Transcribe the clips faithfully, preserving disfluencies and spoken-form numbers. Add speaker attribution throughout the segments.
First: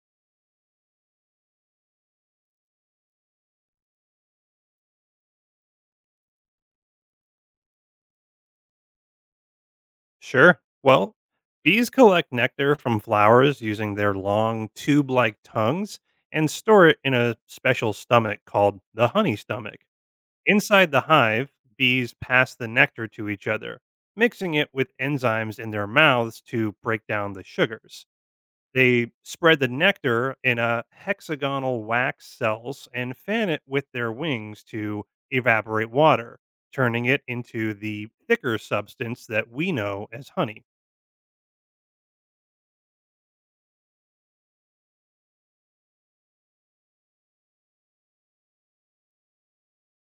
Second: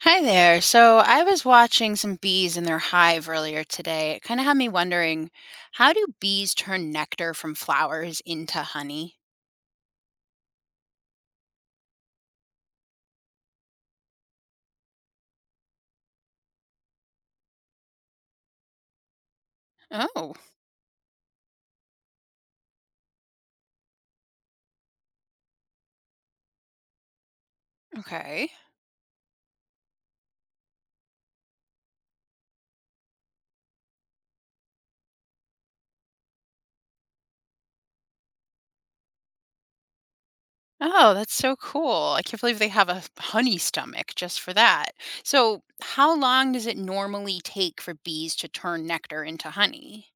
Speaker 1: Hi there. So I was watching some bees in their hive earlier today. It kind of had me wondering, how do bees turn nectar from flowers into honey?
Speaker 2: Sure. Well, bees collect nectar from flowers using their long tube like tongues and store it in a special stomach called the honey stomach.
Speaker 1: Oh,
Speaker 2: Inside the hive, bees pass the nectar to each other, mixing it with enzymes in their mouths to break down the sugars.
Speaker 1: okay.
Speaker 2: They spread the nectar in a hexagonal wax cells and fan it with their wings to evaporate water, turning it into the thicker substance that we know as honey.
Speaker 1: Oh, that's so cool. I can't believe they have a honey stomach just for that. So, how long does it normally take for bees to turn nectar into honey?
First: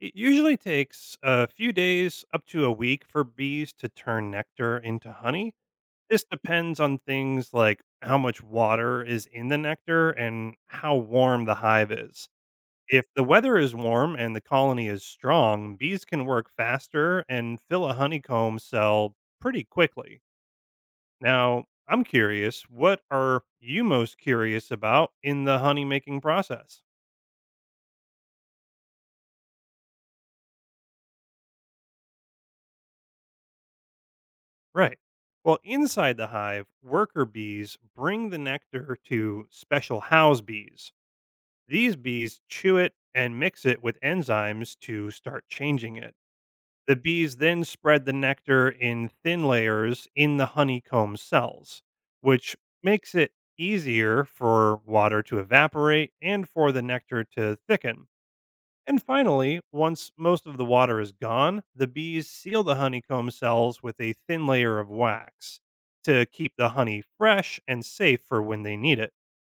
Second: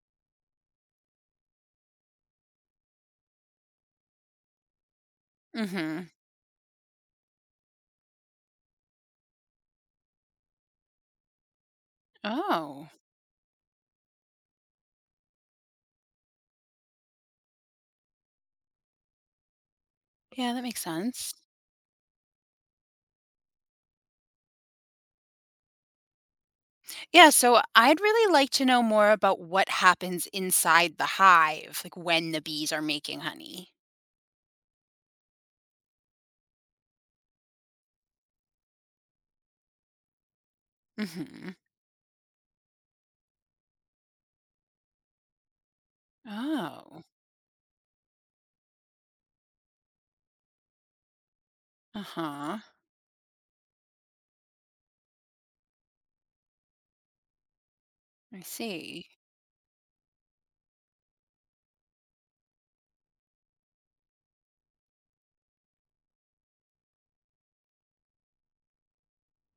Speaker 2: It usually takes a few days up to a week for bees to turn nectar into honey.
Speaker 1: Mm-hmm.
Speaker 2: This depends on things like how much water is in the nectar and how warm the hive is.
Speaker 1: Oh,
Speaker 2: If the weather is warm and the colony is strong, bees can work faster and fill a honeycomb cell pretty quickly.
Speaker 1: yeah, that makes sense.
Speaker 2: Now, I'm curious, what are you most curious about in the honey making process?
Speaker 1: Yeah, so I'd really like to know more about what happens inside the hive, like when the bees are making honey.
Speaker 2: Right. Well, inside the hive, worker bees bring the nectar to special house bees.
Speaker 1: Hmm.
Speaker 2: These bees chew it and mix it with enzymes to start changing it. The
Speaker 1: Oh,
Speaker 2: bees then spread the nectar in thin layers in the honeycomb cells, which
Speaker 1: uh-huh.
Speaker 2: makes it easier for water to evaporate and for the nectar to thicken.
Speaker 1: I
Speaker 2: And
Speaker 1: see.
Speaker 2: finally, once most of the water is gone, the bees seal the honeycomb cells with a thin layer of wax to keep the honey fresh and safe for when they need it.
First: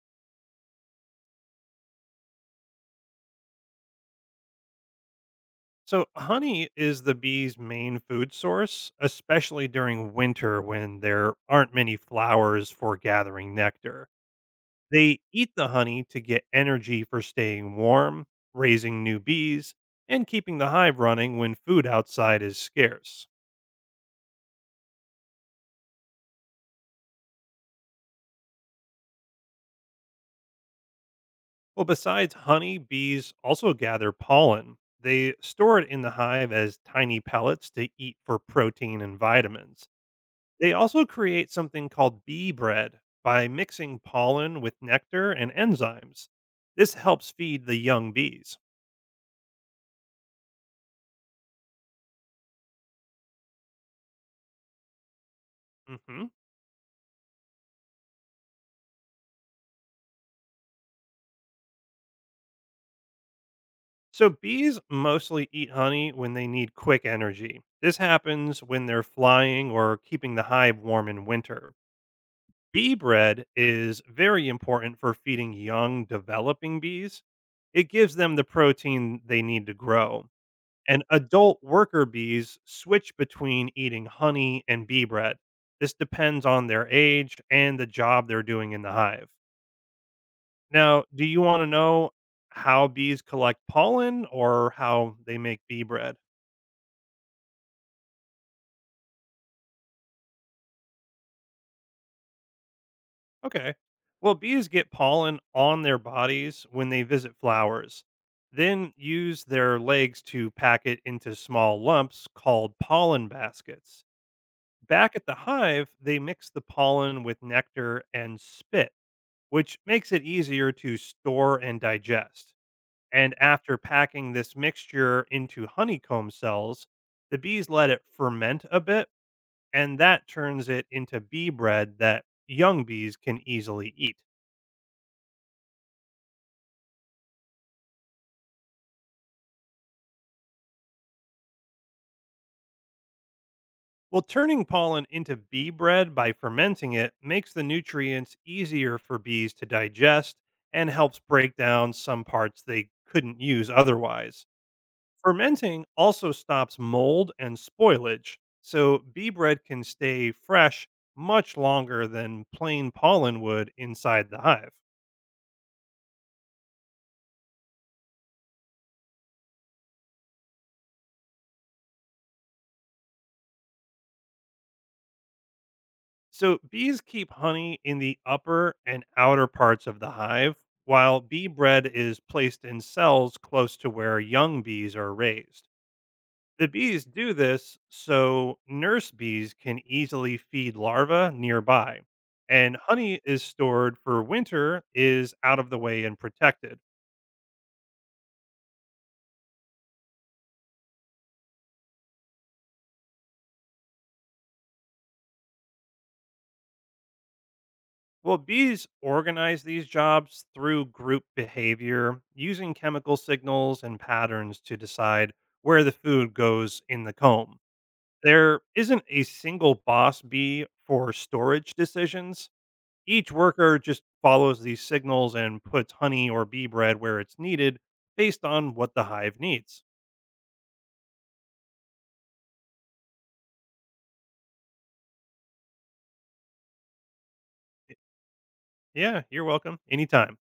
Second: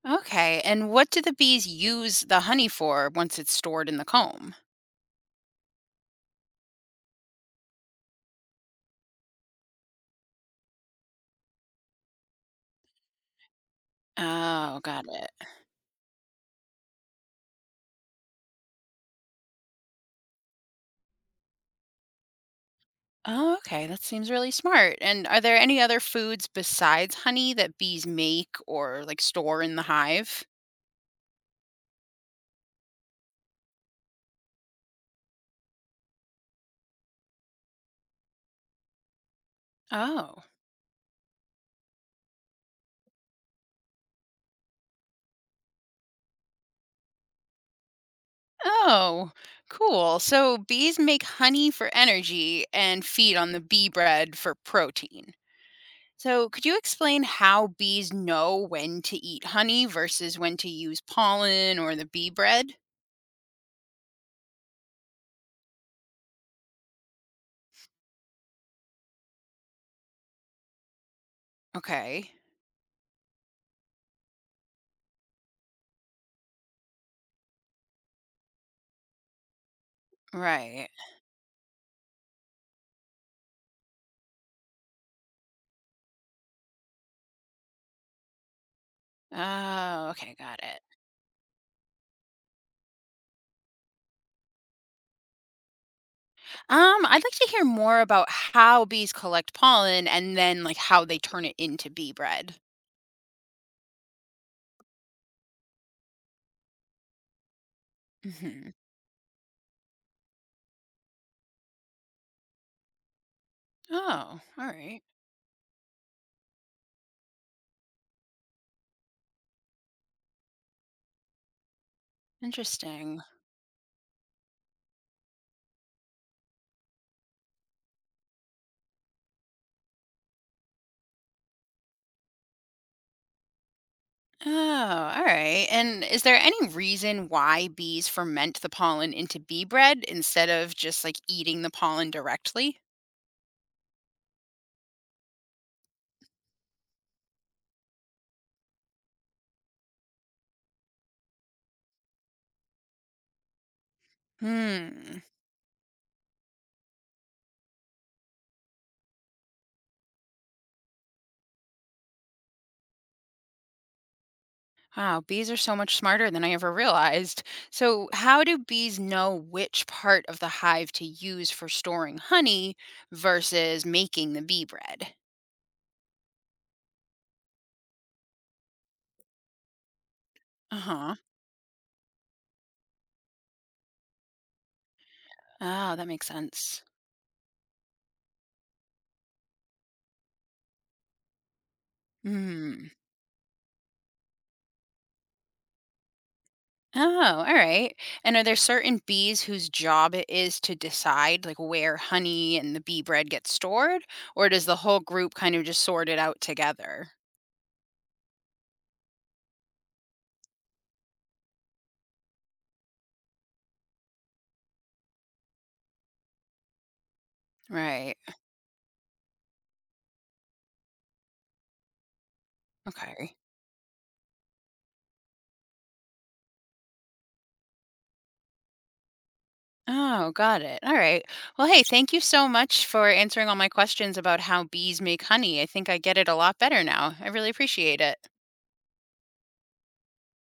Speaker 1: Okay, and what do the bees use the honey for once it's stored in the comb?
Speaker 2: So, honey is the bees' main food source, especially during winter when there aren't many flowers for gathering nectar.
Speaker 1: Oh, got
Speaker 2: They
Speaker 1: it.
Speaker 2: eat the honey to get energy for staying warm, raising new bees, and keeping the hive running when food outside is scarce.
Speaker 1: Oh, okay, that seems really smart. And are there any other foods besides honey that bees make or like store in the hive?
Speaker 2: Well, besides honey, bees also gather pollen. They store it in the hive as tiny pellets to eat for protein and vitamins.
Speaker 1: Oh.
Speaker 2: They also create something called bee bread by mixing pollen with nectar and enzymes. This helps feed the young bees.
Speaker 1: Oh, cool. So bees make honey for energy and feed on the bee bread for protein.
Speaker 2: Hmm.
Speaker 1: So, could you explain how bees know when to eat honey versus when to use pollen or the bee bread?
Speaker 2: So, bees mostly eat honey when they need quick energy. This happens when they're flying or keeping the hive warm in winter.
Speaker 1: Okay.
Speaker 2: Bee bread is very important for feeding young, developing bees. It gives them the protein they need to grow.
Speaker 1: Right.
Speaker 2: And adult worker bees switch between eating honey and bee bread. This depends on their age and the job they're doing in the hive.
Speaker 1: Oh, okay, got it.
Speaker 2: Now, do you want to know how bees collect pollen or how they make bee bread?
Speaker 1: Um, I'd like to hear more about how bees collect pollen and then like how they turn it into bee bread.
Speaker 2: Okay. Well, bees get pollen on their bodies when they visit flowers,
Speaker 1: Mhm.
Speaker 2: then use their legs to pack it into small lumps called pollen baskets.
Speaker 1: Oh, all right.
Speaker 2: Back at the hive, they mix the pollen with nectar and spit, which makes it easier to store and digest.
Speaker 1: Interesting.
Speaker 2: And after packing this mixture into honeycomb cells, the bees let it ferment a bit, and that turns it into bee bread that young bees can easily eat.
Speaker 1: Oh, all right. And is there any reason why bees ferment the pollen into bee bread instead of just like eating the pollen directly?
Speaker 2: Well, turning pollen into bee bread by fermenting it makes the nutrients easier for bees to digest and helps break down some parts they couldn't use otherwise.
Speaker 1: Hmm.
Speaker 2: Fermenting also stops mold and spoilage, so bee bread can stay fresh much longer than plain pollen would inside the hive.
Speaker 1: Wow, bees are so much smarter than I ever realized. So, how do bees know which part of the hive to use for storing honey versus making the bee bread?
Speaker 2: So, bees keep honey in the upper and outer parts of the hive,
Speaker 1: Uh huh.
Speaker 2: while bee bread is placed in cells close to where young bees are raised.
Speaker 1: Oh, that makes
Speaker 2: The
Speaker 1: sense.
Speaker 2: bees do this so nurse bees can easily feed larvae nearby, and
Speaker 1: Hmm.
Speaker 2: honey is stored for winter, is out of the way and protected.
Speaker 1: Oh, all right. And are there certain bees whose job it is to decide like where honey and the bee bread gets stored, or does the whole group kind of just sort it out together?
Speaker 2: Well, bees organize these jobs through group behavior, using chemical signals and patterns to decide where the food goes in the comb.
Speaker 1: Right.
Speaker 2: There isn't a single boss bee for storage decisions. Each
Speaker 1: Okay.
Speaker 2: worker just follows these signals and puts honey or bee bread where it's needed based on what the hive needs.
Speaker 1: Oh, got it. All right. Well, hey, thank you so much for answering all my questions about how bees make honey. I think I get it a lot better now. I really appreciate it.
Speaker 2: Yeah, you're welcome. Anytime.